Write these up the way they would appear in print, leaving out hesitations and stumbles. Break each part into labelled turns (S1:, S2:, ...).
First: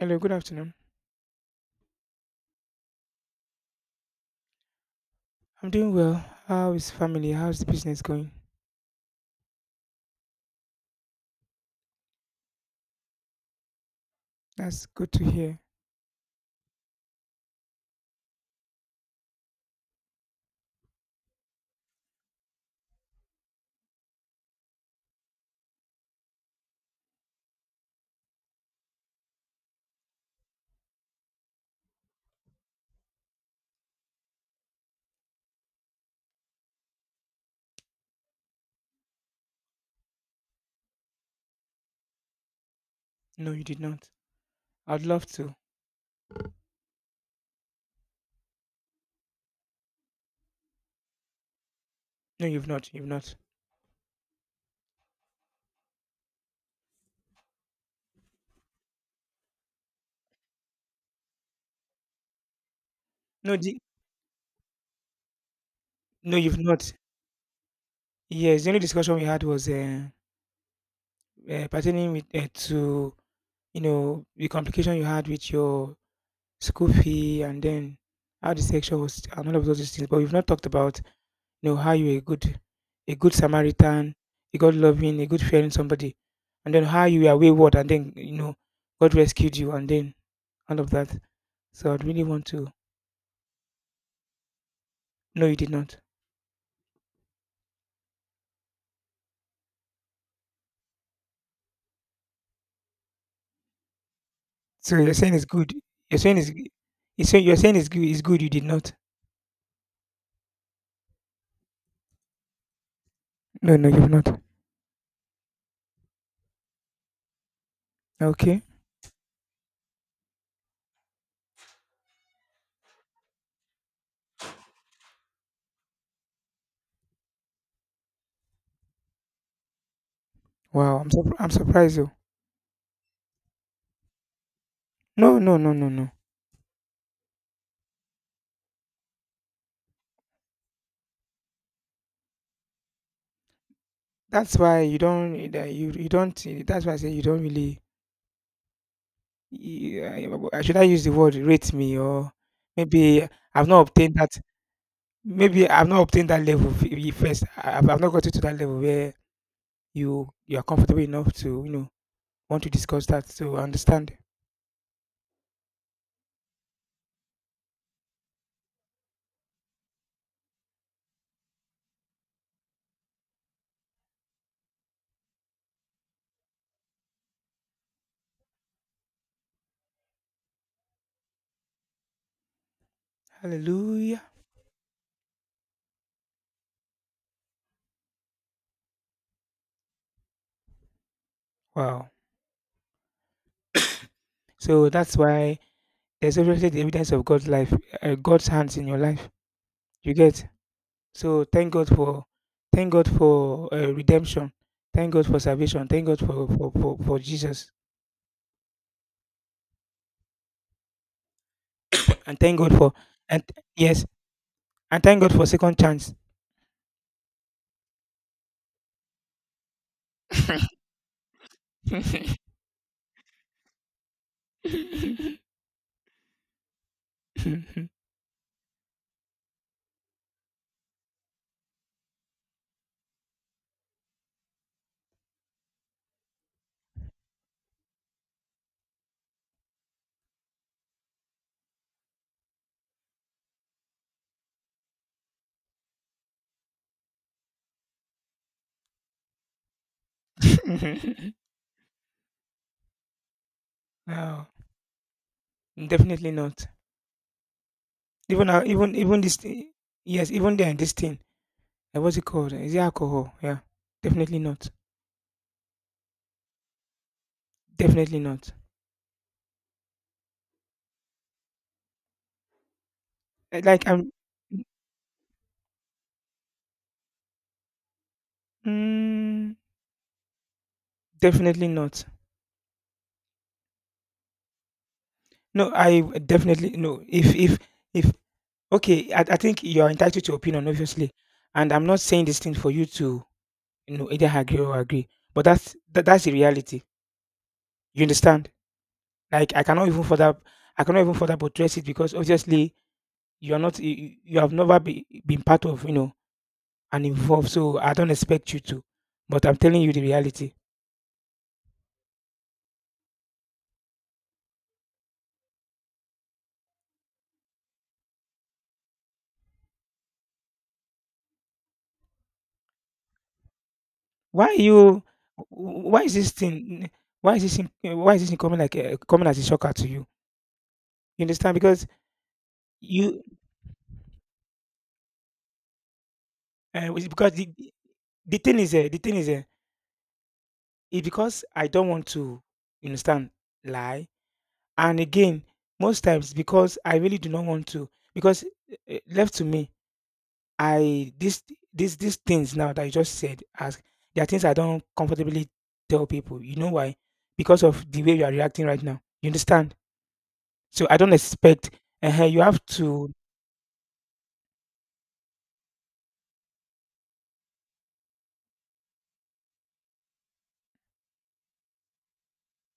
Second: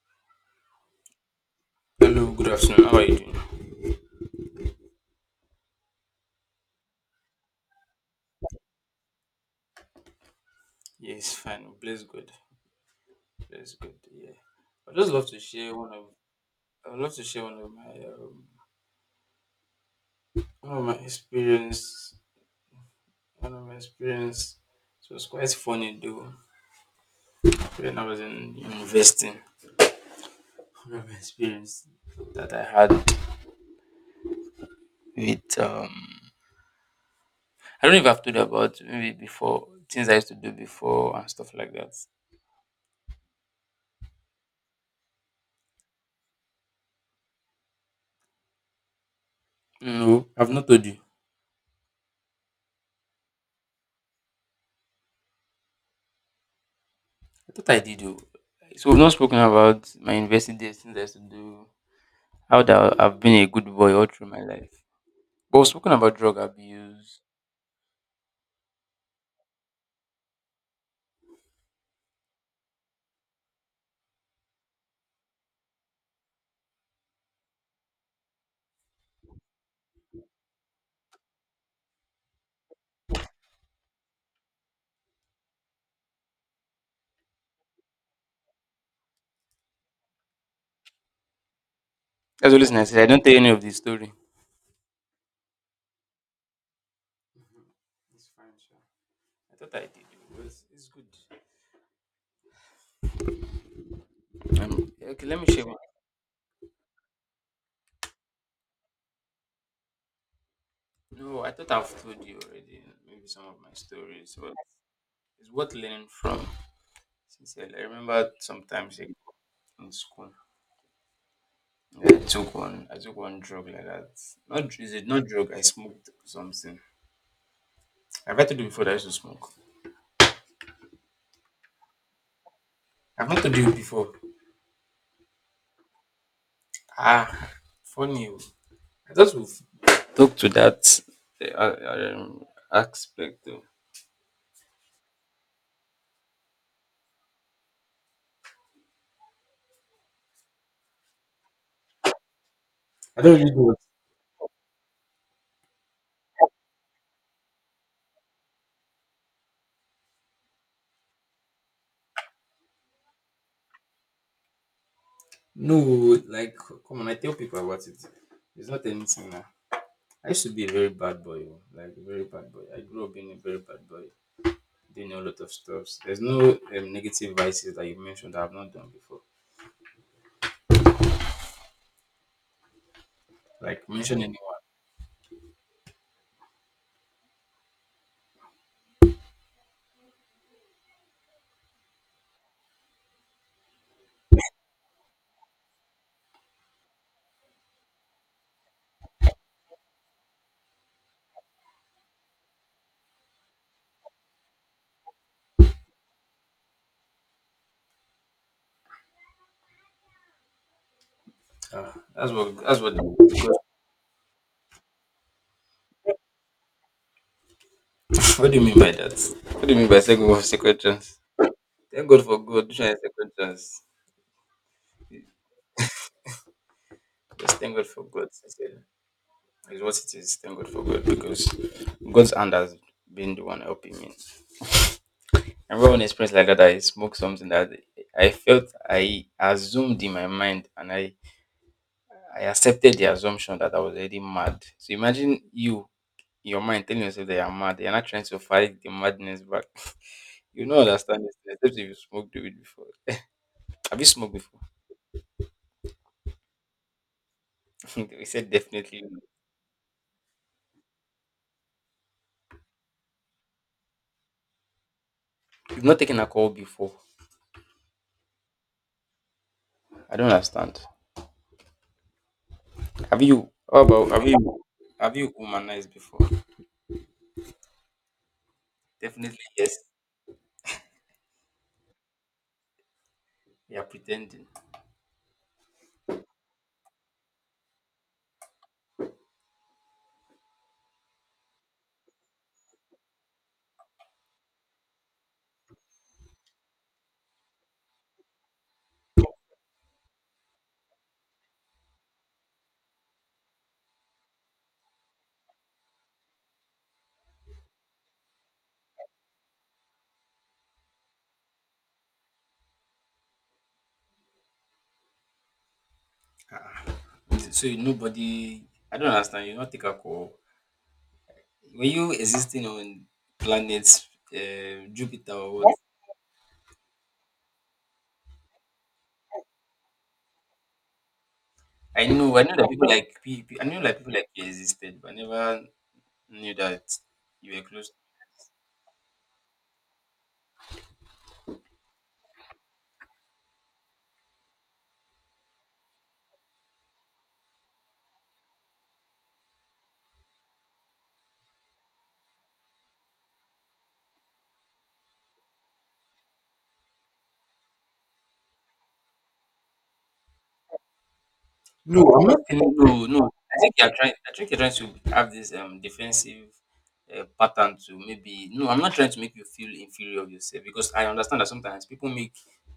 S1: Hello, good afternoon.
S2: Hello, good afternoon. How are you doing?
S1: I'm doing well. How is family? How's the business going?
S2: Yes, fine. Bless God. Bless God. Yeah.
S1: That's
S2: I
S1: good
S2: just
S1: to
S2: love to
S1: hear.
S2: share one of I would love to share one of my experience one of my experience. It was quite funny though when I was in investing. One of my experience that I had with. I don't know if I've told you about maybe before things I used to do before and stuff like that.
S1: No, you did not. I'd love to.
S2: No, I've not told you.
S1: No, you've not. You've not.
S2: I thought I did though. So we've not spoken about my investing days, things I used to do. How that I've been a
S1: No,
S2: good
S1: the,
S2: boy all through my life. But we're speaking about
S1: no,
S2: drug
S1: you've not.
S2: abuse,
S1: Yes, the only discussion we had was pertaining to you know the complication you had with your school fee, and then how the sexual was and all of those things. But we've not talked about know how you're a good Samaritan, a God loving, a good fearing somebody, and then how you were wayward, and then you know God rescued you and then all of that. So I'd really want
S2: that's
S1: to
S2: always nice. I don't tell any of the story.
S1: no you did not.
S2: It's fine, sure. I thought I did. It's good.
S1: So you're
S2: Okay,
S1: saying
S2: let
S1: it's
S2: me share.
S1: good.
S2: One.
S1: You're saying it's you're saying it's good you did not.
S2: No, I thought I've told you already. Maybe some of my
S1: No, no, you've
S2: stories.
S1: not.
S2: But it's worth learning from. Sincerely, I remember
S1: Okay.
S2: sometimes in school, I took one drug like that. Not dr- Is it not drug? I smoked something. I've had to do before. That I used to smoke.
S1: Wow, I'm surprised though.
S2: I've not told you before.
S1: No, no, no, no, no.
S2: Ah, funny. Oh. I thought we've talked to that uh, um, aspect though.
S1: That's why you don't that you you don't that's why I say you don't really you should I use the word rate me or
S2: I
S1: maybe
S2: don't really know.
S1: I've not obtained that Maybe I've not obtained that level first. I've not gotten to that level where you are comfortable enough to you know want to discuss that to understand.
S2: No, like come on, I tell people about it. It's not anything now. I used to be a very bad boy, oh, like a very bad boy. I grew up being a very bad boy, doing a lot of stuff. There's no negative vices that you mentioned that I've not done before. Like mention
S1: Hallelujah.
S2: anyone.
S1: Wow. So that's why there's obviously the evidence of God's life, God's hands in your life. You get. So thank God for redemption. Thank God for salvation. Thank God for for Jesus.
S2: Ah, that's
S1: And
S2: what.
S1: thank God
S2: That's what.
S1: for and yes. And thank God for second chance.
S2: What do you mean by that? What do you mean by second chance? Thank God for God. Try second chance. Just thank God for God, sincerely. Is what it is. Thank God for God because God's hand has been the one helping me. I remember an experience like that. I smoked something that I felt I assumed in my mind, and I accepted the assumption that I was already mad. So imagine you in your mind telling yourself that you're mad. You're not trying to fight the madness back. You don't understand this except if you smoked weed before. Have you smoked
S1: No,
S2: before?
S1: definitely not.
S2: He
S1: Even
S2: said
S1: uh, even
S2: definitely.
S1: even this thing, yes, even then this thing. What's it called? Is it alcohol? Yeah, definitely not.
S2: You've not taken alcohol before.
S1: Definitely not.
S2: I don't understand. Have you how
S1: Like
S2: about
S1: I'm,
S2: have you have you womanized before? Definitely,
S1: mm,
S2: yes.
S1: definitely not.
S2: You are pretending.
S1: No, definitely no. If okay, I think you are entitled to opinion, obviously, and I'm not saying this thing for you to you know either agree or agree, but that's the reality. You understand? Like I cannot even further, I cannot even further buttress it because obviously you are not you, you have never be, been part of you know and involved, so I don't expect you to, but I'm telling you the reality.
S2: Ah. Nobody, I don't understand. You not take alcohol. Were you existing on planets,
S1: why you
S2: Jupiter or what?
S1: why is this thing why is this thing- why is this thing coming like coming as a shocker to you? You understand because
S2: I know that people like
S1: you
S2: people. I knew like people like you existed, but I never knew that
S1: it's because
S2: you were close.
S1: the thing is it's because I don't want to you understand lie and again most times because I really do not want to because left to me I this this these things now that you just said as there are things I don't comfortably tell people. You know why? Because of the way you are reacting right now. You understand? So I don't expect
S2: No, I'm not
S1: you have
S2: feeling, no,
S1: to
S2: no. I think you're trying to have this defensive pattern to maybe no, I'm not trying to make you feel inferior of yourself because I understand that sometimes people make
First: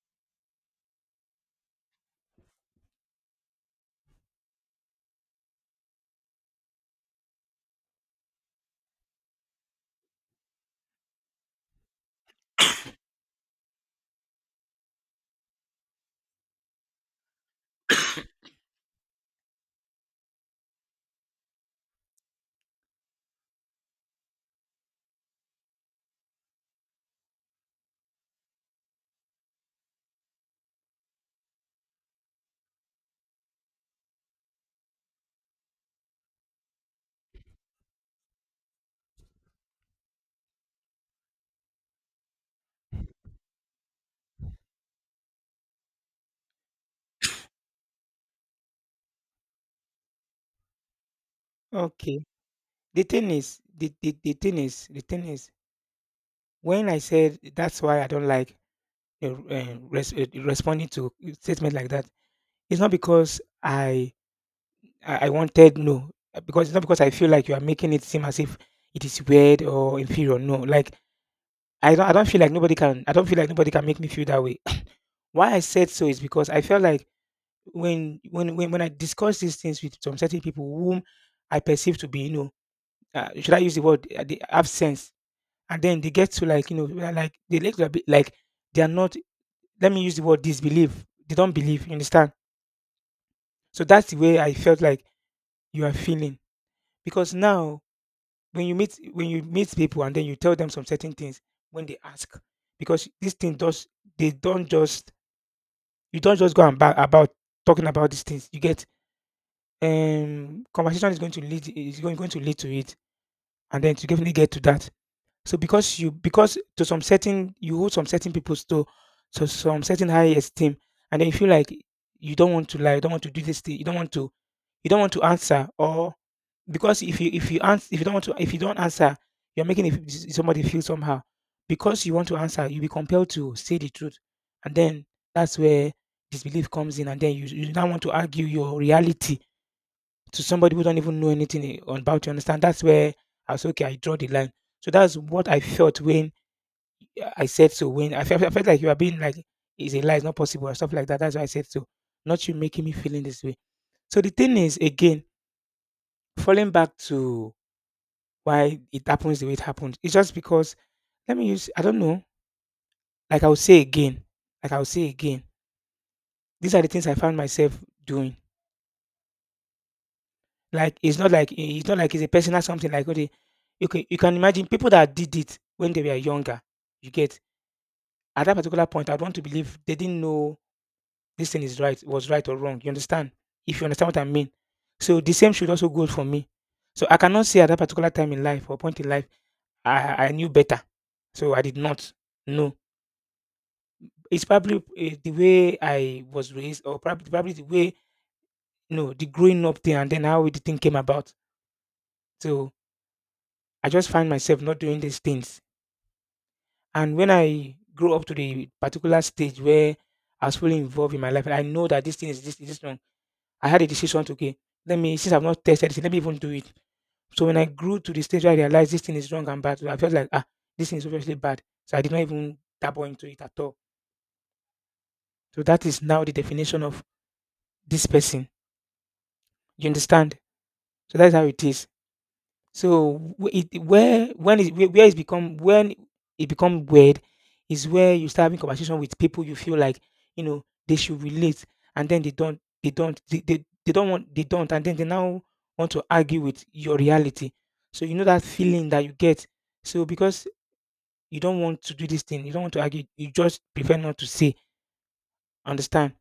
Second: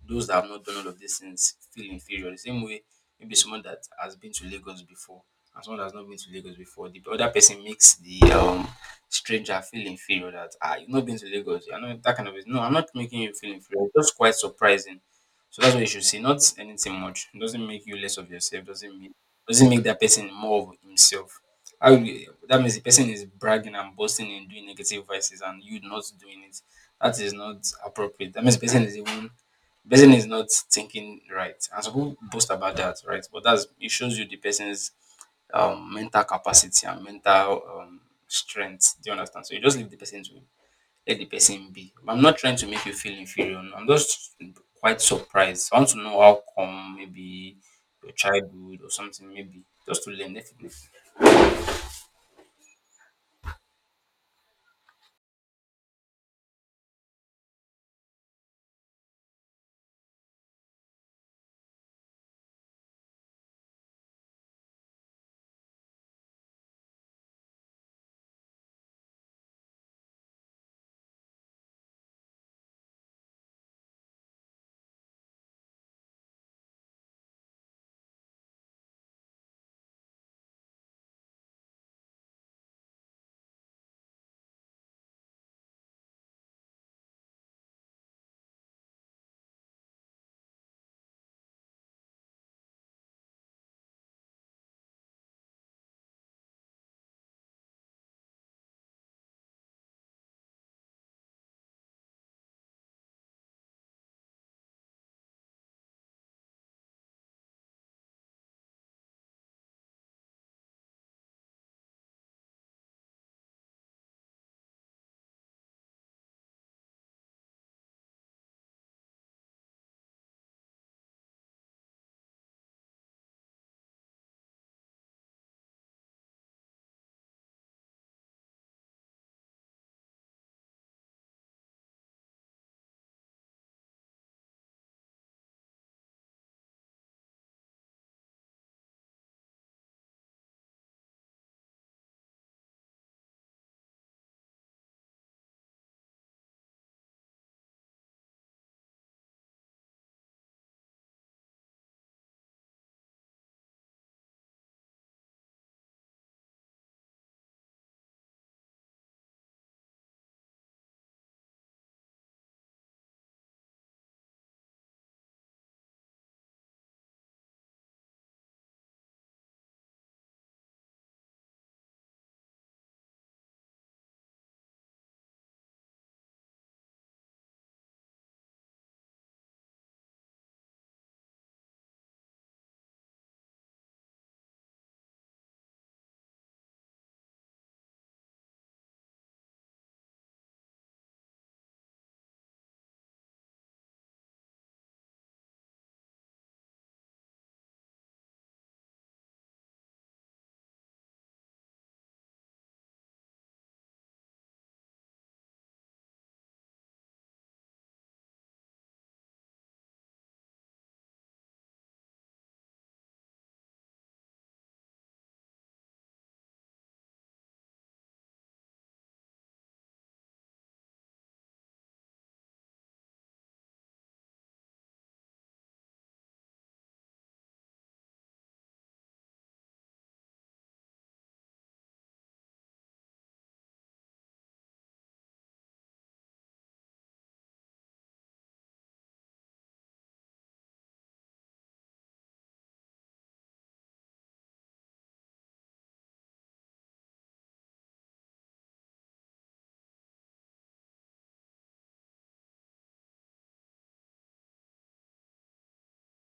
S2: those that have not done all of these things feel inferior. The same way maybe someone that has been to Lagos before and someone that has not been to Lagos before, the other person makes the stranger feel inferior that you've not been to Lagos, you're not that kind of no, I'm not making you feel inferior, it's just quite surprising. So that's what you should say, not anything much. It doesn't make you less of yourself. Doesn't make that person more of himself. That means the person is bragging and boasting and doing negative vices, and you not doing it. That is not appropriate. That means the person is not thinking right. And some people boast about that, right? But that's it shows you the person's mental capacity and mental strength. Do you understand? So you just leave the person to let the person be. I'm not trying to make you feel inferior. No. I'm just quite surprised. I want to know how come maybe your childhood or something, maybe just to learn. Definitely,
S1: okay. The thing is when I said that's why I don't like responding to statement like that. It's not because I I wanted no because it's not because I feel like you are making it seem as if it is weird or inferior. No, like I don't feel like nobody can I don't feel like nobody can make me feel that way. Why I said so is because I felt like when I discuss these things with some certain people whom I perceive to be, you know, should I use the word they have sense, and then they get to like you know like they like to be- like they are not. Let me use the word disbelief. They don't believe. You understand? So that's the way I felt like you are feeling because now when you meet people and then you tell them some certain things when they ask because this thing does they don't just You don't just go and ba- about talking about these things. You get conversation is going to lead to it, and then to definitely get to that. So because you because to some certain you hold some certain people to some certain high esteem, and then you feel like you don't want to lie, you don't want to do this thing, you don't want to answer or because if you answer if you don't answer you're making it, somebody feel somehow because you want to answer you'll be compelled to say the truth, and then that's where disbelief comes in, and then you now want to argue your reality to somebody who don't even know anything about you understand that's where I was okay I draw the line. So that's what I felt when I said so when I felt like you are being like is a lie it's not possible or stuff like that, that's why I said so, not you making me feeling this way. So the thing is again falling back to why it happens the way it happened. It's just because let me use I don't know. Like I'll say again. Like I'll say again. These are the things I found myself doing. Like it's not like it's not like it's a personal something like okay, you can imagine people that did it when they were younger. You get at that particular point I'd want to believe they didn't know this thing is right, was right or wrong. You understand? If you understand what I mean. So the same should also go for me. So I cannot say at that particular time in life or point in life I knew better. So I did not know. It's probably the way I was raised, or probably the way you know the growing up thing, and then how the thing came about. So I just find myself not doing these things. And when I grow up to the particular stage where I was fully involved in my life, and I know that this thing is this wrong, I had a decision to okay, let me since I've not tested it, let me even do it. So when I grew to the stage where I realized this thing is wrong and bad, I felt like ah, this thing is obviously bad. So I did not even dabble into it at all. So that is now the definition of this person. You understand? So that's how it is. So wh- it where when it where it's become when it become weird is where you start having conversation with people you feel like you know they should relate, and then they don't want they don't and then they now want to argue with your reality. So you know that feeling that you get. So because you don't want to do this thing, you don't want to argue, you just prefer not to say, understand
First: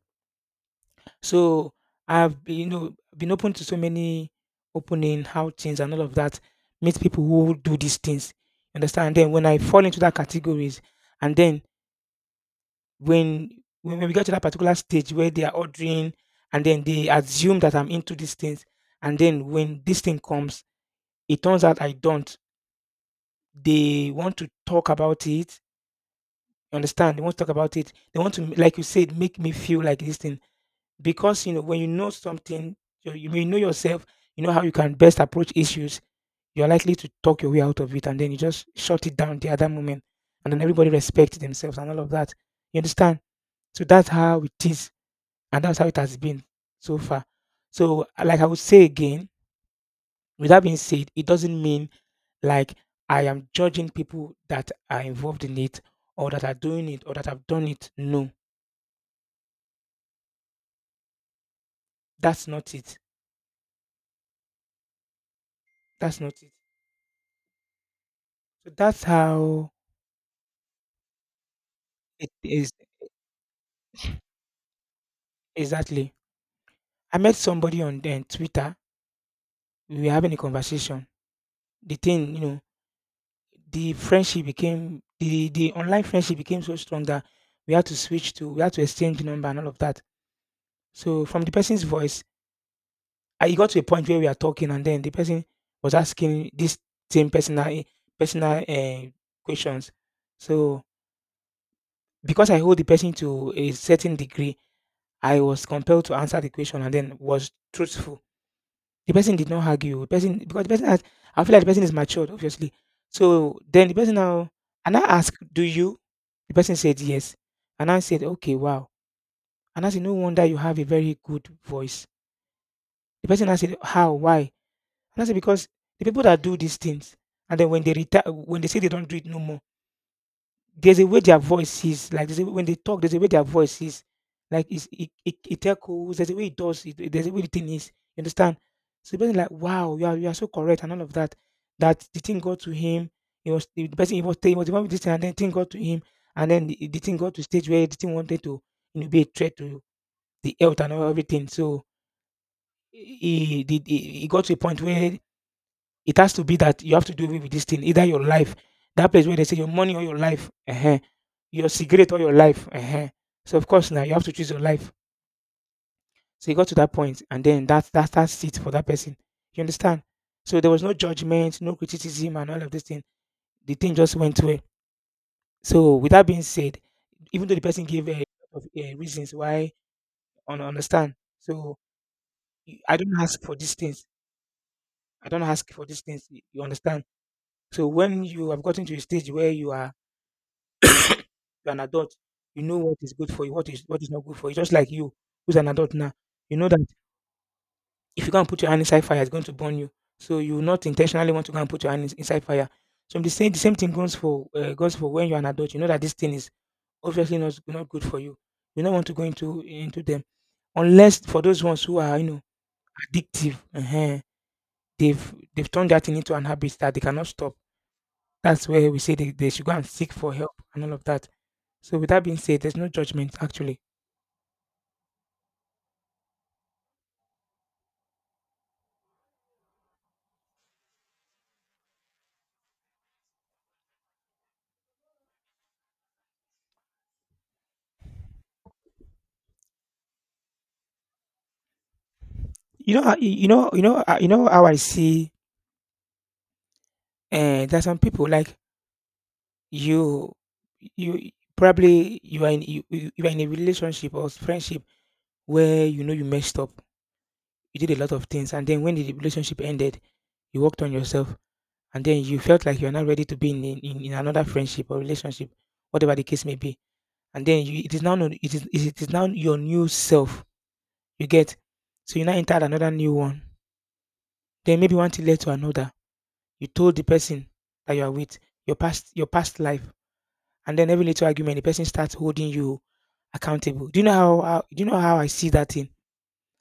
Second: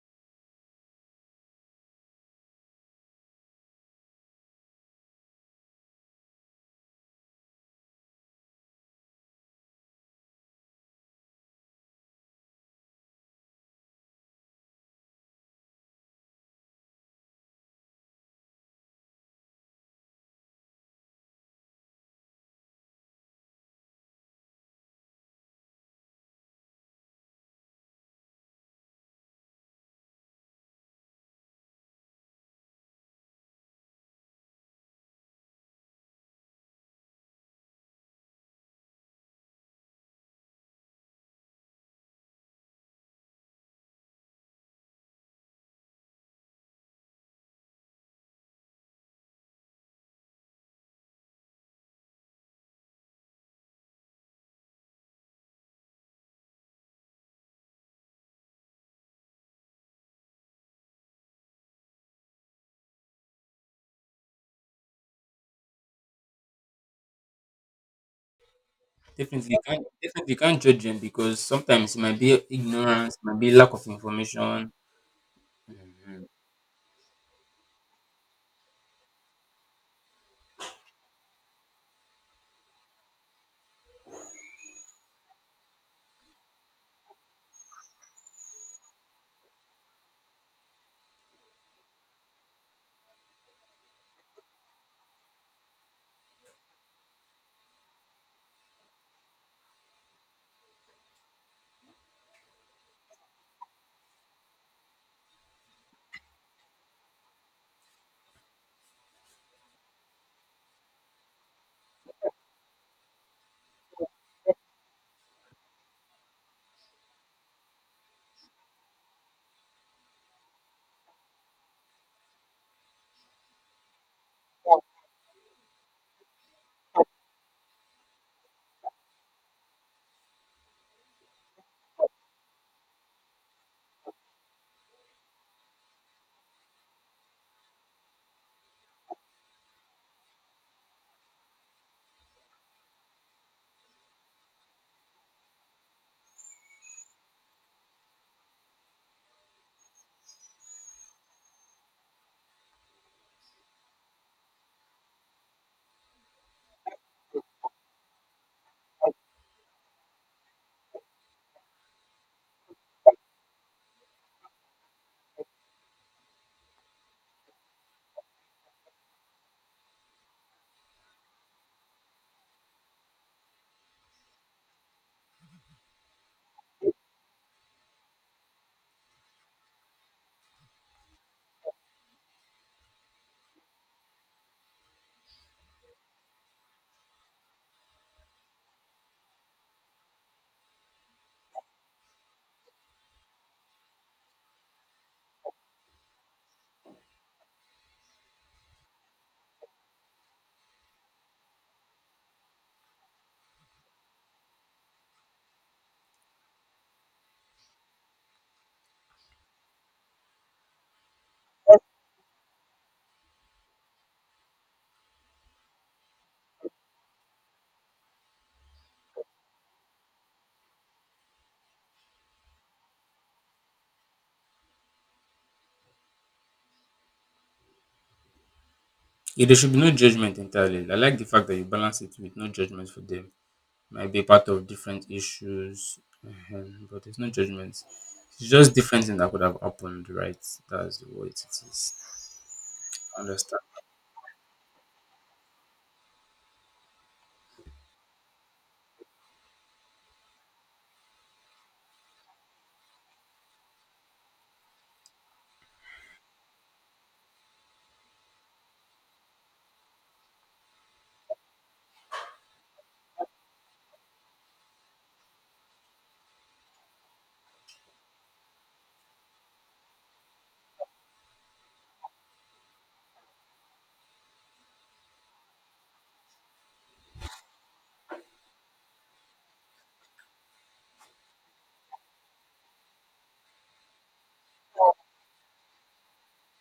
S1: so I've been, you know, been open to so many opening outings and all of that. Meet people who do these things. You understand? And then when I fall into that categories, and then when when we get to that particular stage where they are ordering, and then they assume that I'm into these things, and then when this thing comes, it turns out I don't. They want to talk about it. You understand? They want to talk about it. They want to, like you said, make me feel like this thing because you know when you know something you may know yourself you know how you can best approach issues you're likely to talk your way out of it, and then you just shut it down the other moment, and then everybody respects themselves and all of that. You understand? So that's how it is, and that's how it has been so far. So like I would say again, with that being said it doesn't mean like I am judging people that are involved in it or that are doing it or that have done it. No, that's not it. That's not it. So that's how
S2: definitely you can't judge them because sometimes it might
S1: it
S2: be
S1: is.
S2: ignorance, it might be lack of information.
S1: Exactly.
S2: Mhm.
S1: I met somebody on then Twitter. We were having a conversation. The thing, you know, the the online friendship became so strong that we had to switch to we had to exchange number and all of that. So from the person's voice, I it got to a point where we are talking, and then the person was asking this same personal questions. So because I hold the person to a certain degree, I was compelled to answer the question and then was truthful. The person did not argue. The person because the person has I feel like the person is matured, obviously. So then the person now and I asked, "Do you?" The person said yes. And I said, "Okay, wow." And I said, "No wonder you have a very good voice." The person I said, "How? Why?" And I said, because the people that do these things and then when they retire, when they say they don't do it no more, there's a way their voice is like, there's a, when they talk there's a way their voice is like it's, it echoes, there's a way it does, it there's a way the thing is, you understand. So the person, like, wow, you are so correct and all of that. That the thing got to him. It was the person, he was the one with this thing, and then thing got to him. And then the thing got to stage where the thing wanted to be a threat to the health and all everything. So he got to a point where it has to be that you have to do away with this thing, either your life, that place where they say your money or your life, your cigarette or your life. So of course now you have to choose your life. So you got to that point, and then that's it for that person. You understand? So there was no judgment, no criticism, and all of this thing. The thing just went away. So with that being said, even though the person gave a of reasons why, on understand. So I don't ask for these things. I don't ask for these things. You understand? So when you have gotten to a stage where you are. You're an adult. You know what is good for you, what is not good for you. Just like you, who's an adult now, you know that if you go and put your hand inside fire, it's going to burn you. So you will not intentionally want to go and put your hand inside fire. So the same thing goes for when you're an adult. You know that this thing is obviously not good for you. You don't want to go into them, unless for those ones who are, addictive. They've turned that thing into an habit that they cannot stop. That's where we say they should go and seek for help and all of that. So with that being said, there's no judgment actually.
S2: Yeah, there should be no judgment entirely. I like the fact that you balance it with no judgment for them. Might be part of different issues, but there's no judgment. It's just different things that could have happened, right? That's what it is.
S1: You know how,
S2: Understand.
S1: you know how I see, there's some people like, you you, probably you are in, you are in a relationship or friendship where, you know, you messed up. You did a lot of things, and then when the relationship ended, you worked on yourself and then you felt like you're not ready to be in another friendship or relationship, whatever the case may be. And then you, it is now no- it is now your new self. You get. So you now enter another new one. Then maybe one thing led to another, you told the person that you are with your past life, and then every little argument, the person starts holding you accountable. Do you know how do you know how I see that thing?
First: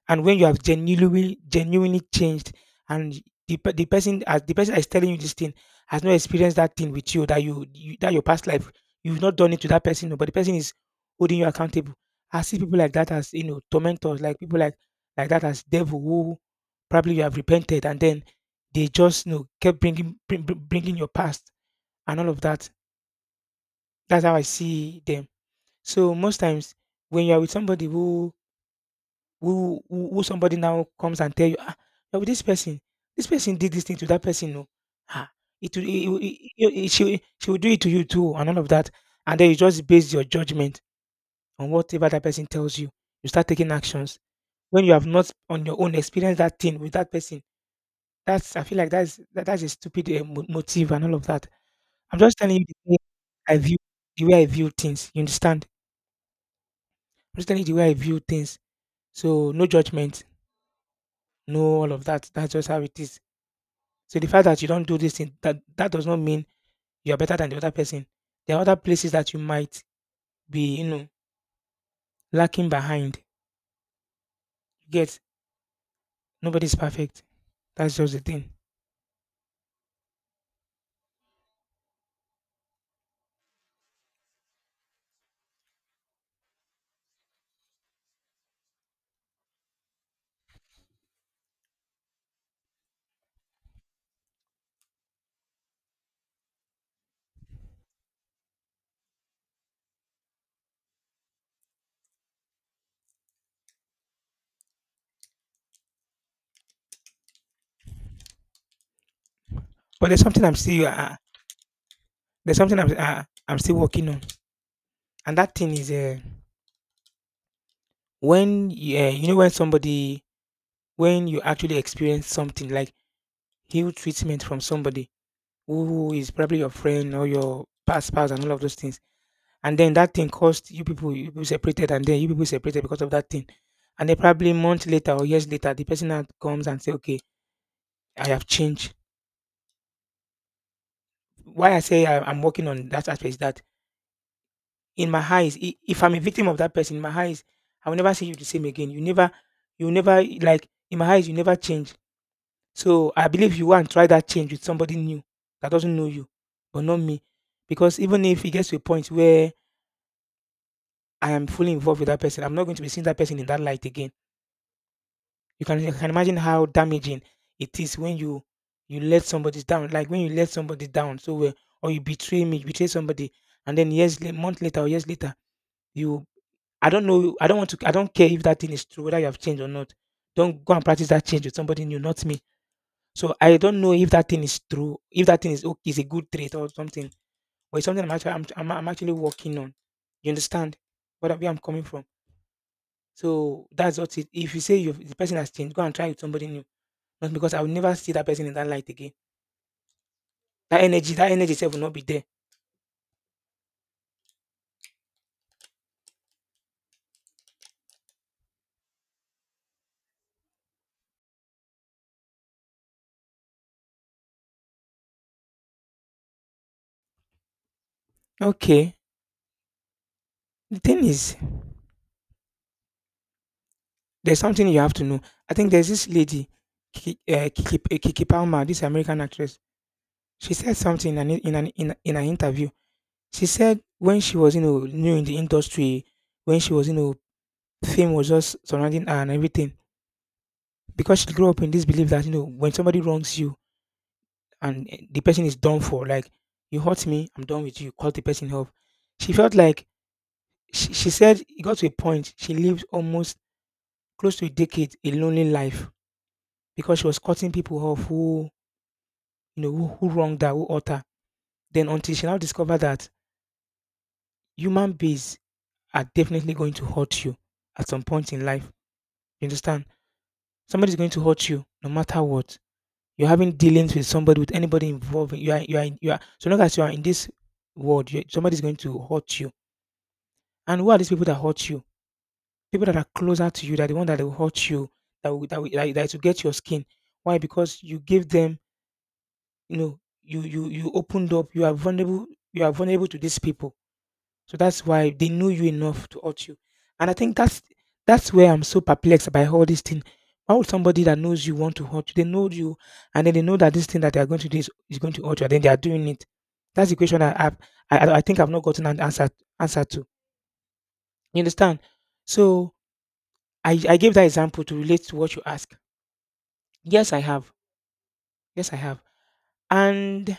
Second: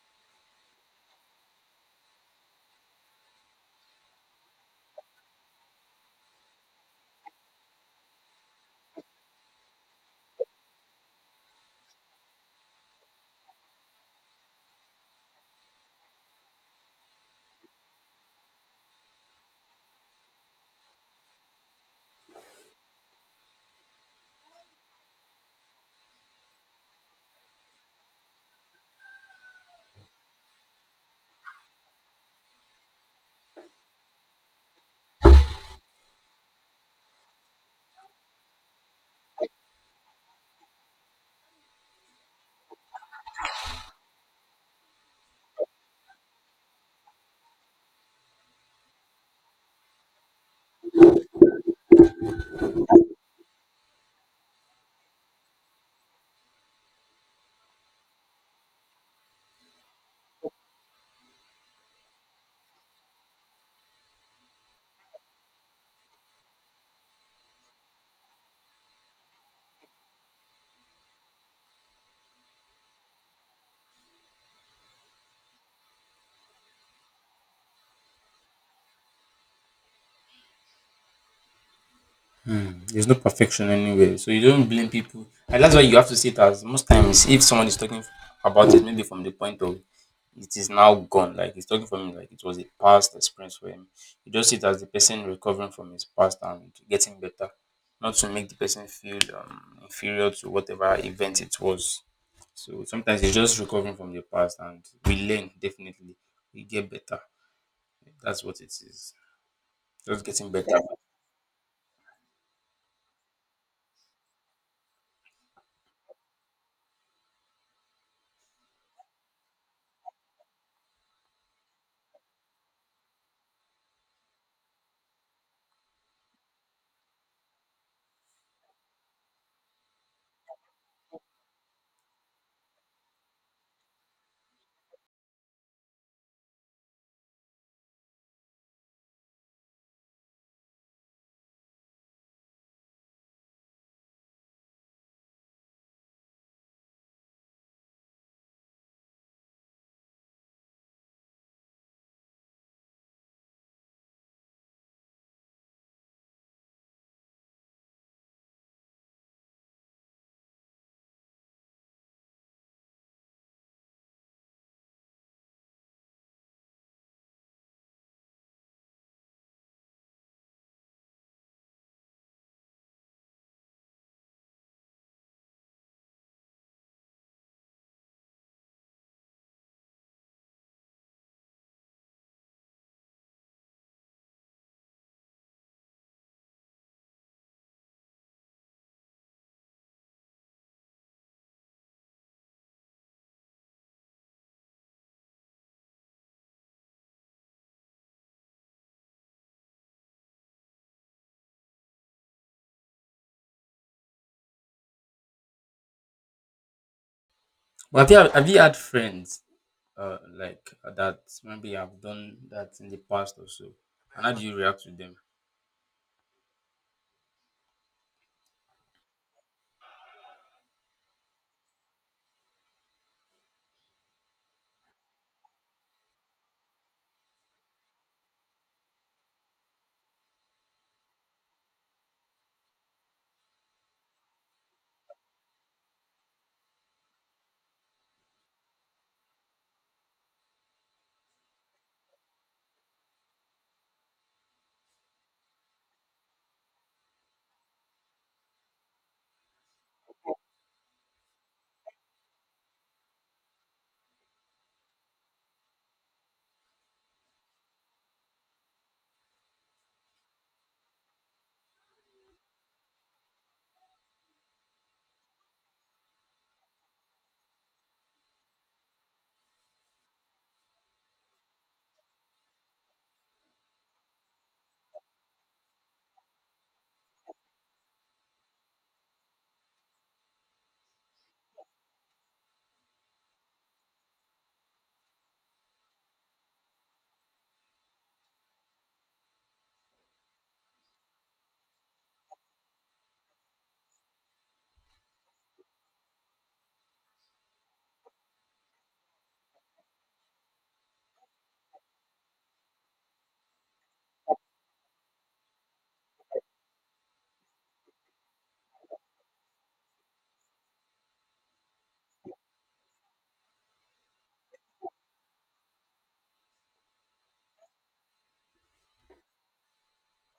S1: And when you have genuinely changed, and the person, as the person that is telling you this thing has not experienced that thing with you, that you that your past life you've not done it to that person, no, but the person is holding you accountable. I see people like that as, you know, tormentors, like people like that, as devil, who probably you have repented and then they just, you know, kept bringing your past and all of that. That's how I see them. So most times, when you are with somebody who, somebody now comes and tell you, ah, you're with this person, this person did this thing to that person, no, ah, she will do it to you too and all of that, and then you just base your judgment on whatever that person tells you. You start taking actions when you have not on your own experienced that thing with that person. That's, I feel like that's that's a stupid, eh, mo motive and all of that. I'm just telling you the way I view things, you understand? I'm just telling you the way I view things. So, no judgment, no all of that. That's just how it is. So, the fact that you don't do this thing, that does not mean you're better than the other person. There are other places that you might be, you know, lacking behind. You get? Nobody's perfect. That's just the thing.
S2: There's no perfection anywhere, so you don't blame people, and that's why you have to see it as most times if someone is talking about it, maybe from the point of it is now gone, like he's talking from like it was a past experience for him. You just see it as the person recovering from his past and getting better, not to make the person feel inferior to whatever event it was. So sometimes you're just recovering from the past, and we learn definitely, we get better. That's what it is.
S1: But
S2: Just getting better.
S1: there's something I'm still working on, and that thing is, when, yeah, when somebody, when you actually experience something like heal treatment from somebody who is probably your friend or your past spouse and all of those things, and then that thing caused you people, you people separated, and then you people separated because of that thing, and then probably months later or years later, the person now comes and say, "Okay, I have changed." Why I say I'm working on that aspect is that in my eyes, if I'm a victim of that person, in my eyes, I will never see you the same again. You never, like, in my eyes, you never change. So I believe you go and try that change with somebody new that doesn't know you, but not me. Because even if it gets to a point where I am fully involved with that person, I'm not going to be seeing that person in that light again. You can imagine how damaging it is when you let somebody down, like when you let somebody down so well, or you betray me, you betray somebody, and then years later, month later or years later, you I don't know, I don't want to, I don't care if that thing is true, whether you have changed or not. Don't go and practice that change with somebody new, not me. So I don't know if that thing is true, if that thing is okay, is a good trait or something, or it's something I'm actually working on. You understand where I'm coming from? So that's what it. If you say you the person has changed, go and try with somebody new. Not because I will never see that person in that light again. That energy itself will not be there.
S2: But have you had friends like that. Maybe I've done that in the past also. And how do you react to them?
S1: Okay. The thing is, there's something you have to know. I think there's this lady, Kiki Palmer, this American actress. She said something in an interview. She said when she was, you know, new in the industry, when she was, you know, fame was just surrounding her and everything, because she grew up in this belief that, you know, when somebody wrongs you, and the person is done for, like, you hurt me, I'm done with you, cut the person off. She felt like, she said it got to a point, she lived almost close to a decade a lonely life because she was cutting people off who, you know, who wronged her, who hurt her. Then until she now discovered that human beings are definitely going to hurt you at some point in life. You understand? Somebody's going to hurt you no matter what. You're having dealings with somebody, with anybody involving you are, so long as you are in this world, you, somebody's going to hurt you. And who are these people that hurt you? People that are closer to you, that are the one that will hurt you, that will, that will, that, that, to get your skin. Why? Because you give them, you know, you opened up, you are vulnerable to these people. So that's why they know you enough to hurt you. And I think that's where I'm so perplexed by all this thing. Why would somebody that knows you want to hurt you? They know you, and then they know that this thing that they are going to do is going to hurt you, and then they are doing it. That's the question I have. I think I've not gotten an answer to. You understand? So I gave that example to relate to what you ask. Yes, I have. Yes, I have. And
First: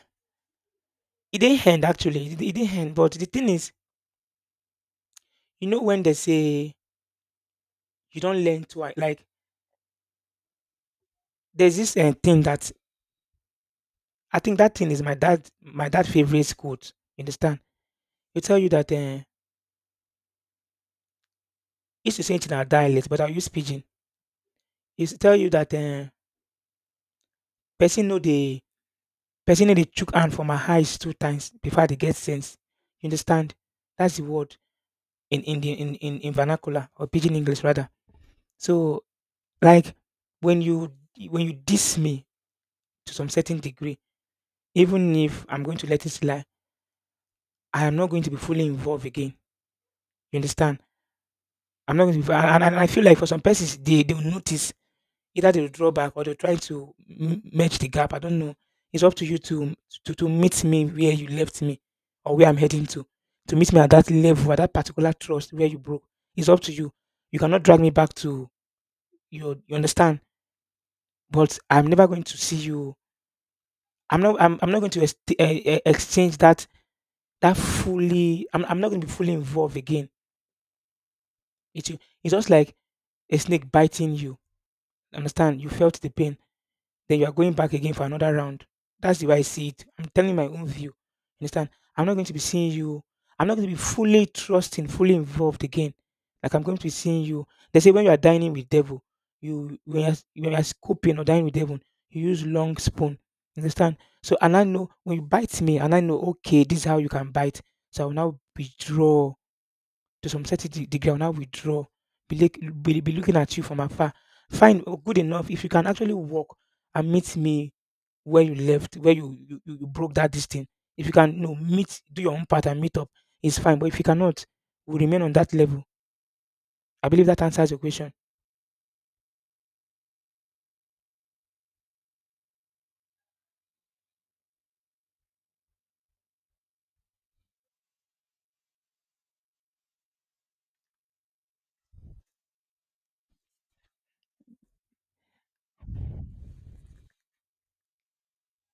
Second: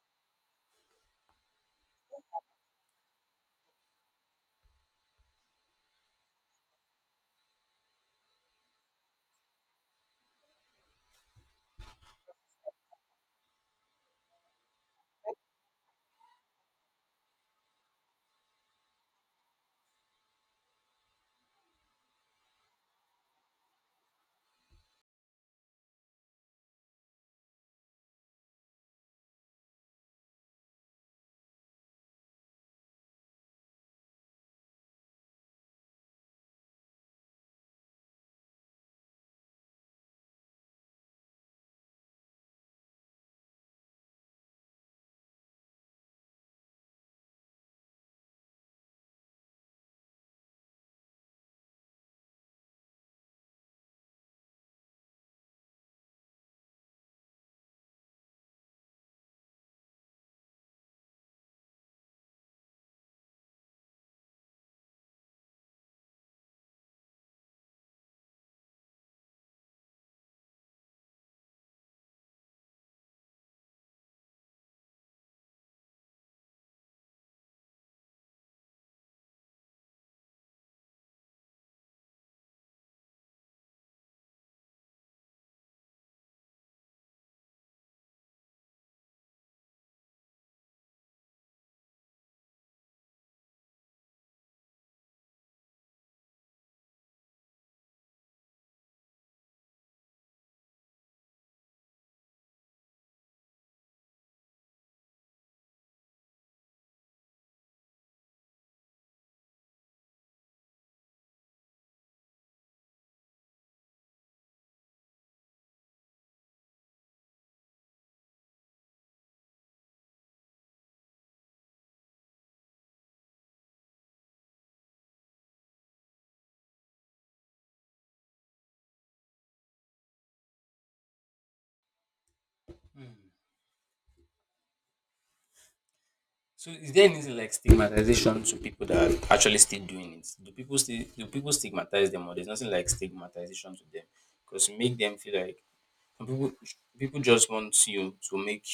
S1: it didn't end actually. It didn't end. But the thing is, you know, when they say you don't learn to like, there's this thing that I think that thing is my dad favorite quote. You understand? He tell you that used to say it in our dialect, but I use pidgin. He used to tell you that person know the person know the chook hand from my eyes 2 times before they get sense. You understand? That's the word in the in vernacular or pidgin English rather. So like when you when you diss me to some certain degree, even if I'm going to let it lie, I am not going to be fully involved again. You understand? I'm not going to be, and I feel like for some persons, they will notice. Either they'll draw back or they'll try to merge the gap. I don't know. It's up to you to, to meet me where you left me or where I'm heading to. To meet me at that level, at that particular trust where you broke. It's up to you. You cannot drag me back to your. You understand? But I'm never going to see you. I'm not. I'm not going to exchange that that fully. I'm not going to be fully involved again. It's just like a snake biting you. Understand? You felt the pain, then you are going back again for another round. That's the way I see it. I'm telling my own view. Understand? I'm not going to be seeing you. I'm not going to be fully trusting, fully involved again. Like I'm going to be seeing you. They say when you are dining with devil, you when you're scooping or dining with devil, you use long spoon. Understand? So and I know when you bite me, and I know okay, this is how you can bite. So I will now withdraw to some certainty, degree, I will now withdraw, be, like, be looking at you from afar. Fine, or good enough. If you can actually walk and meet me where you left, where you broke that distance, if you can, you know, meet, do your own part and meet up, it's fine. But if you cannot, we remain on that level. I believe that answers your question.
S2: So is there anything like stigmatization to people that are actually still doing it? Do people stigmatize them, or there's nothing like stigmatization to them? Because make them feel like some people just want you to make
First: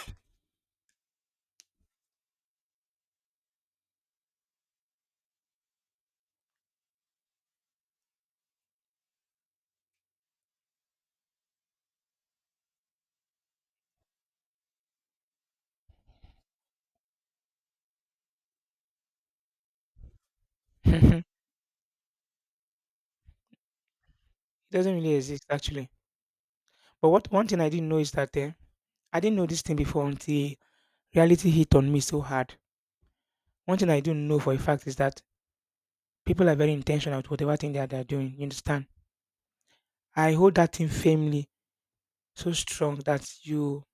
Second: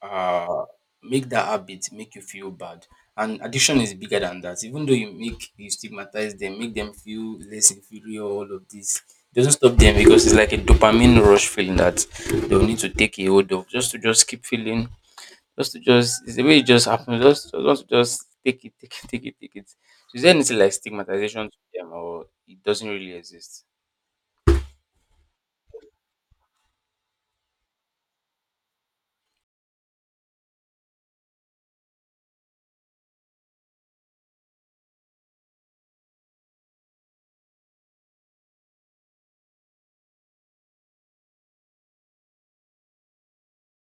S2: uh, that habit make you feel bad. And addiction is bigger than that. Even though you stigmatize them, make them feel less inferior, all of this, it doesn't stop them because it's like a dopamine rush feeling that they'll need to take a hold of, just to just keep feeling, just to just, it's the way it just happens, just to just take it, take it, take it, take it. So is there anything like
S1: It
S2: stigmatization to them, or it doesn't really exist?
S1: doesn't really exist, actually. But what one thing I didn't know is that I didn't know this thing before until reality hit on me so hard. One thing I do know for a fact is that people are very intentional with whatever thing that they're doing. You understand? I hold that thing firmly, so strong that you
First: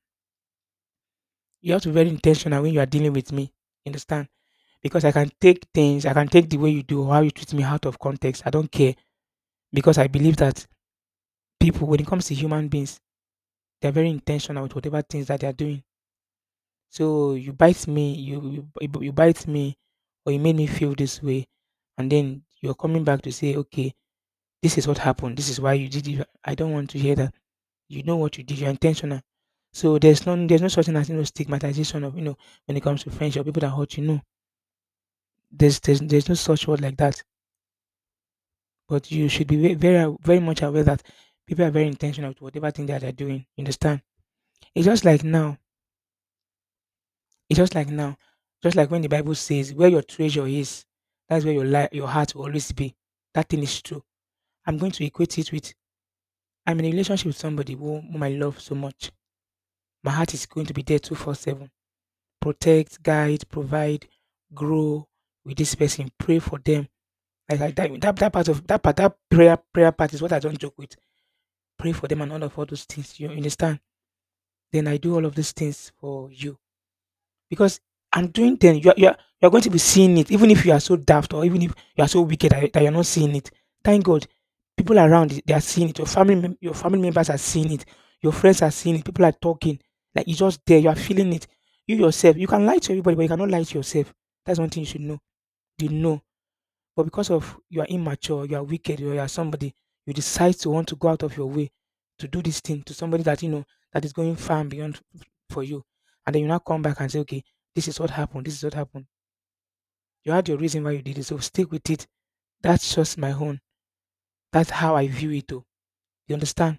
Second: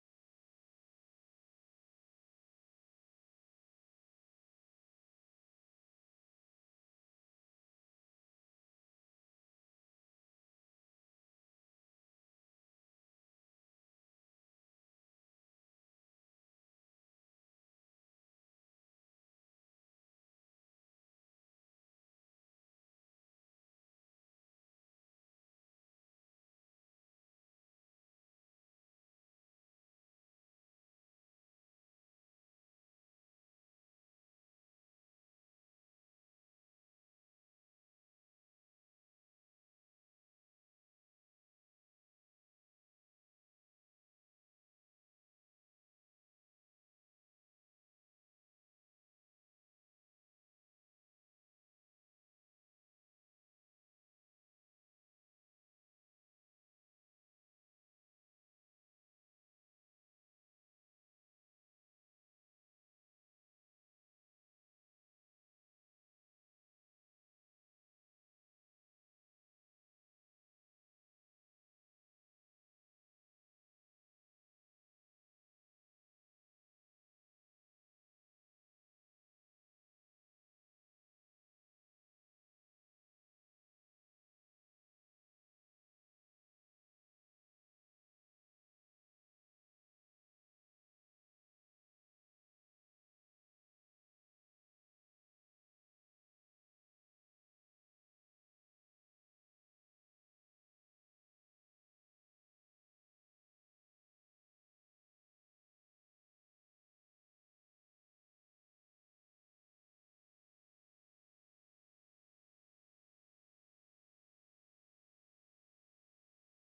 S1: you have to be very intentional when you are dealing with me. You understand? Because I can take things, I can take the way you do, how you treat me out of context. I don't care because I believe that people, when it comes to human beings, they're very intentional with whatever things that they are doing. So you bite me, you bite me, or you made me feel this way, and then you're coming back to say, okay, this is what happened. This is why you did it. I don't want to hear that. You know what you did. You're intentional. So there's no such thing as, you know, stigmatization of, you know, when it comes to friendship people that hurt you. No, there's no such word like that. But you should be very very much aware that people are very intentional to whatever thing that they're doing. You understand? It's just like now. It's just like now. Just like when the Bible says where your treasure is, that's where your heart will always be. That thing is true. I'm going to equate it with I'm in a relationship with somebody who, whom I love so much. My heart is going to be there 24/7, protect, guide, provide, grow with this person, pray for them. Like that, that that part of that part that prayer prayer part is what I don't joke with. Pray for them and all of all those things. You understand? Then I do all of these things for you. Because I'm doing them, you are going to be seeing it, even if you are so daft or even if you are so wicked that you're not seeing it. Thank God, people around it, they are seeing it. Your your family members are seeing it. Your friends are seeing it. People are talking. Like you're just there. You are feeling it. You yourself, you can lie to everybody, but you cannot lie to yourself. That's one thing you should know. You know. But because of you are immature, you are wicked, or you are somebody, you decide to want to go out of your way to do this thing to somebody that you know that is going far and beyond for you. And then you now come back and say, okay, this is what happened. This is what happened. You had your reason why you did it. So stick with it. That's just my own. That's how I view it. Though. You understand?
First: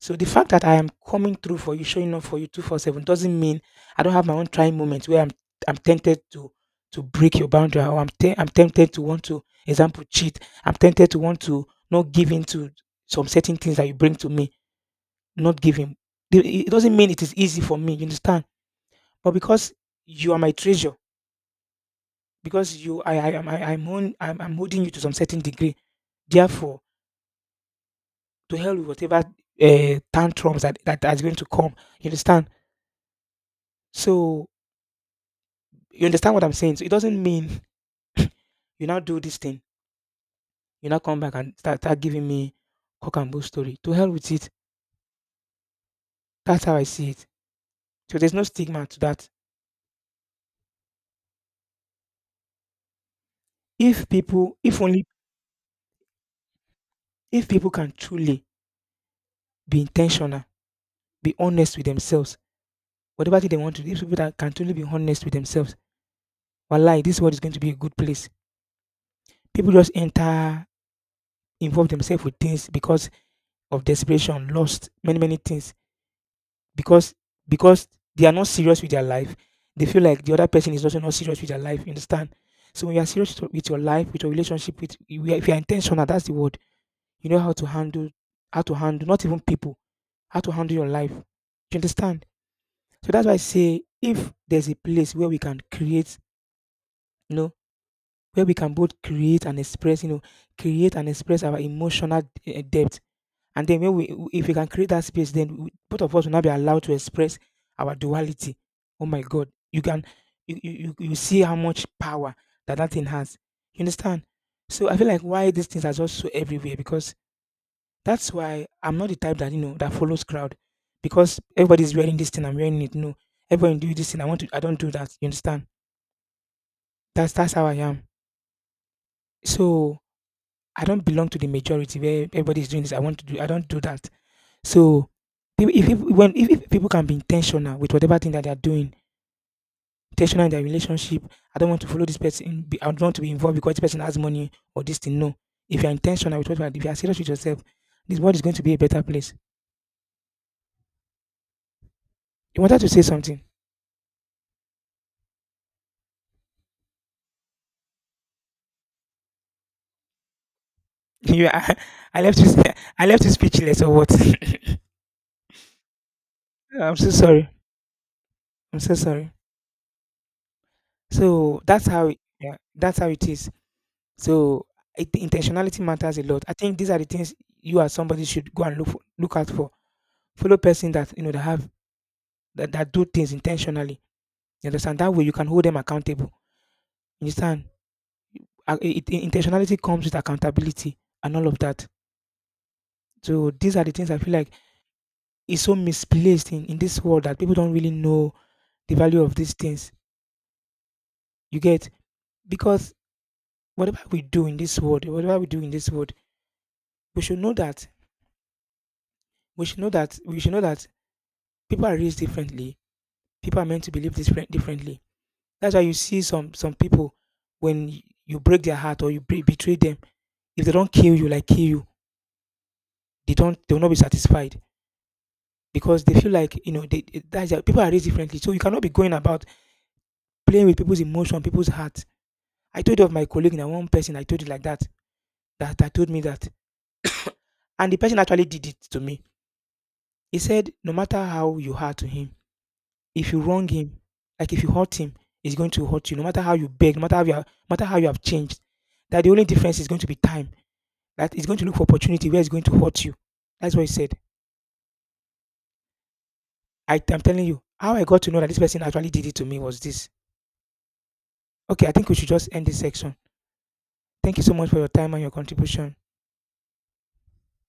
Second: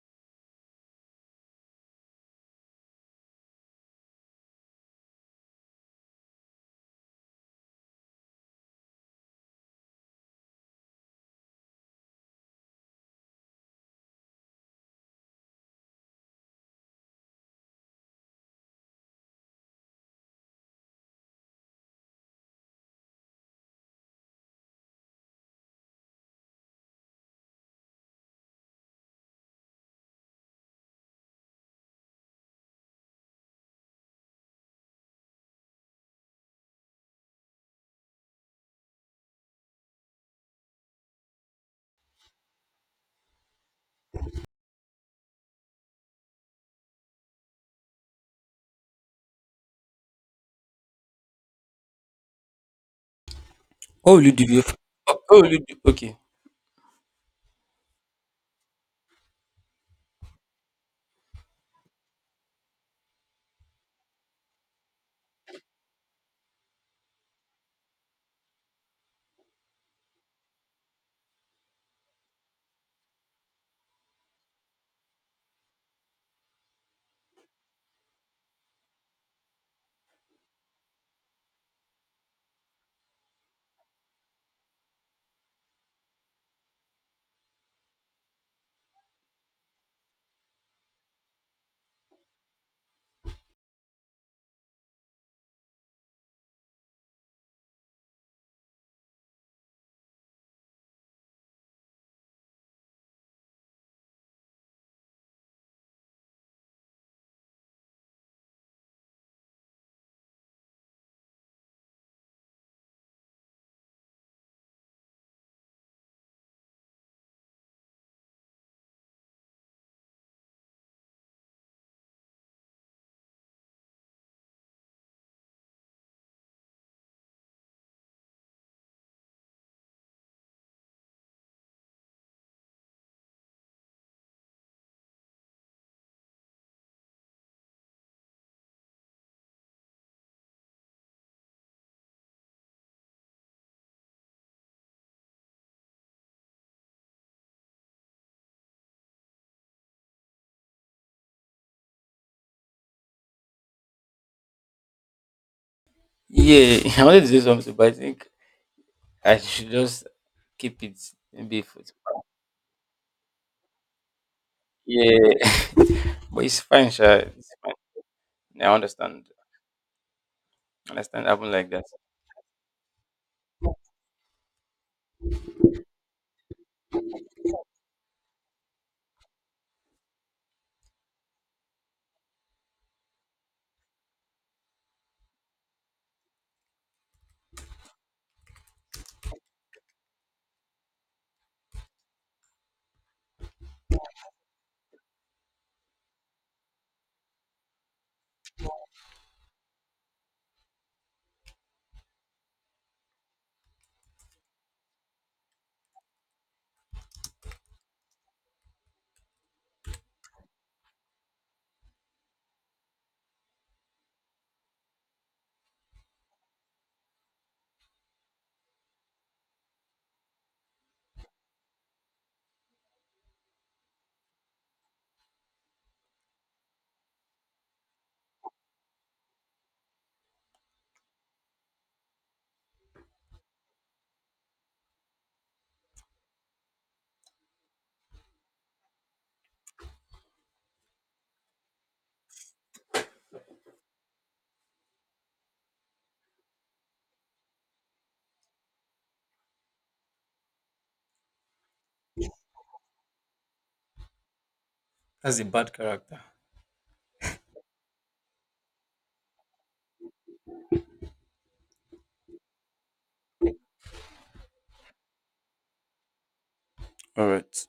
S1: So the fact that I am coming through for you, showing up for you 24/7 doesn't mean I don't have my own trying moments where I'm tempted to break your boundary or I'm I'm tempted to want to example cheat. I'm tempted to want to not give in to some certain things that you bring to me, not giving. It doesn't mean it is easy for me, you understand? But because you are my treasure, because you I am I, I'm, on, I'm I'm holding you to some certain degree. Therefore, to hell with whatever tantrums that, that's going to come, you understand? So you understand what I'm saying? So it doesn't mean you now do this thing, you now come back and start giving me cock and bull story. To hell with it. That's how I see it. So there's no stigma to that. If
S2: What will you do?
S1: people,
S2: If you-
S1: if only,
S2: What will you do? Okay.
S1: if people can truly be intentional, be honest with themselves, whatever thing they want to do, if people that can truly be honest with themselves, wallahi, this world is going to be a good place. People just enter, involve themselves with things because of desperation, lost, many, many things because because they are not serious with their life, they feel like the other person is also not serious with their life, you understand? So when you are serious with your life, with your relationship with if you are intentional, that's the word. You know how to handle, how to handle not even people, how to handle your life. Do you understand? So that's why I say if there's a place where we can create, you know, where we can both create and express, you know, create and express our emotional depth. And then when we, if we can create that space, then both of us will not be allowed to express our duality. Oh my God, you can, you see how much power that thing has. You understand? So I feel like why these things are just so everywhere because that's why I'm not the type that, you know, that follows crowd because everybody's wearing this thing, I'm wearing it. No, everyone do this thing. I want to, I don't do that. You understand? That's how I am. So I don't belong to the majority where everybody's doing this. I want to do. I don't do that. So, if people can be intentional with whatever thing that they are doing, intentional in their relationship, I don't want to follow this person. I don't want to be involved because this person has money or this thing. No, if you are intentional with what you are, if you are serious with yourself, this world is going to be a better place. You wanted to say something.
S2: Yeah, I wanted to say something, but I think I should just keep it
S1: You,
S2: maybe
S1: are-
S2: for
S1: I left you. I left you speechless or what?
S2: yeah. But it's fine,
S1: I'm so
S2: sure.
S1: sorry.
S2: It's fine. Yeah, I
S1: I'm so
S2: understand.
S1: sorry.
S2: I understand. Happened
S1: So
S2: like that.
S1: that's how. Yeah, that's how it is. So I, intentionality matters a lot. I think these are the things you as somebody should go and look for, look out for. Follow person that you know that have that, that do things intentionally. You understand? That way you can hold them accountable. You understand? Intentionality comes with accountability and all of that. So these are the things I feel like is so misplaced in this world that people don't really know the value of these things. You get? Because whatever we do in this world, whatever we do in this world, we should know that we should know that we should know that people are raised differently. People are meant to believe differently. That's why you see some people when you break their heart or you betray them, if they don't kill you, like kill you, they will not be satisfied because they feel like, you know, people are raised differently. So you cannot be going about playing with people's emotion, people's heart. I told you of my colleague, and one person I told you like that that I told me that, and the person actually did it to me. He said, no matter how you hurt to him, if you wrong him, like if you hurt him, he's going to hurt you. No matter how you beg, no matter how you are, no matter how you have changed, that the only difference is going to be time. That he's going to look for opportunity where he's going to hurt you. That's what he said.
S2: That's a bad character.
S1: I am telling you, how I got to know that this person actually did it to me was this. Okay, I think we should just end this section. Thank you so much for your time and your contribution.
S2: All right.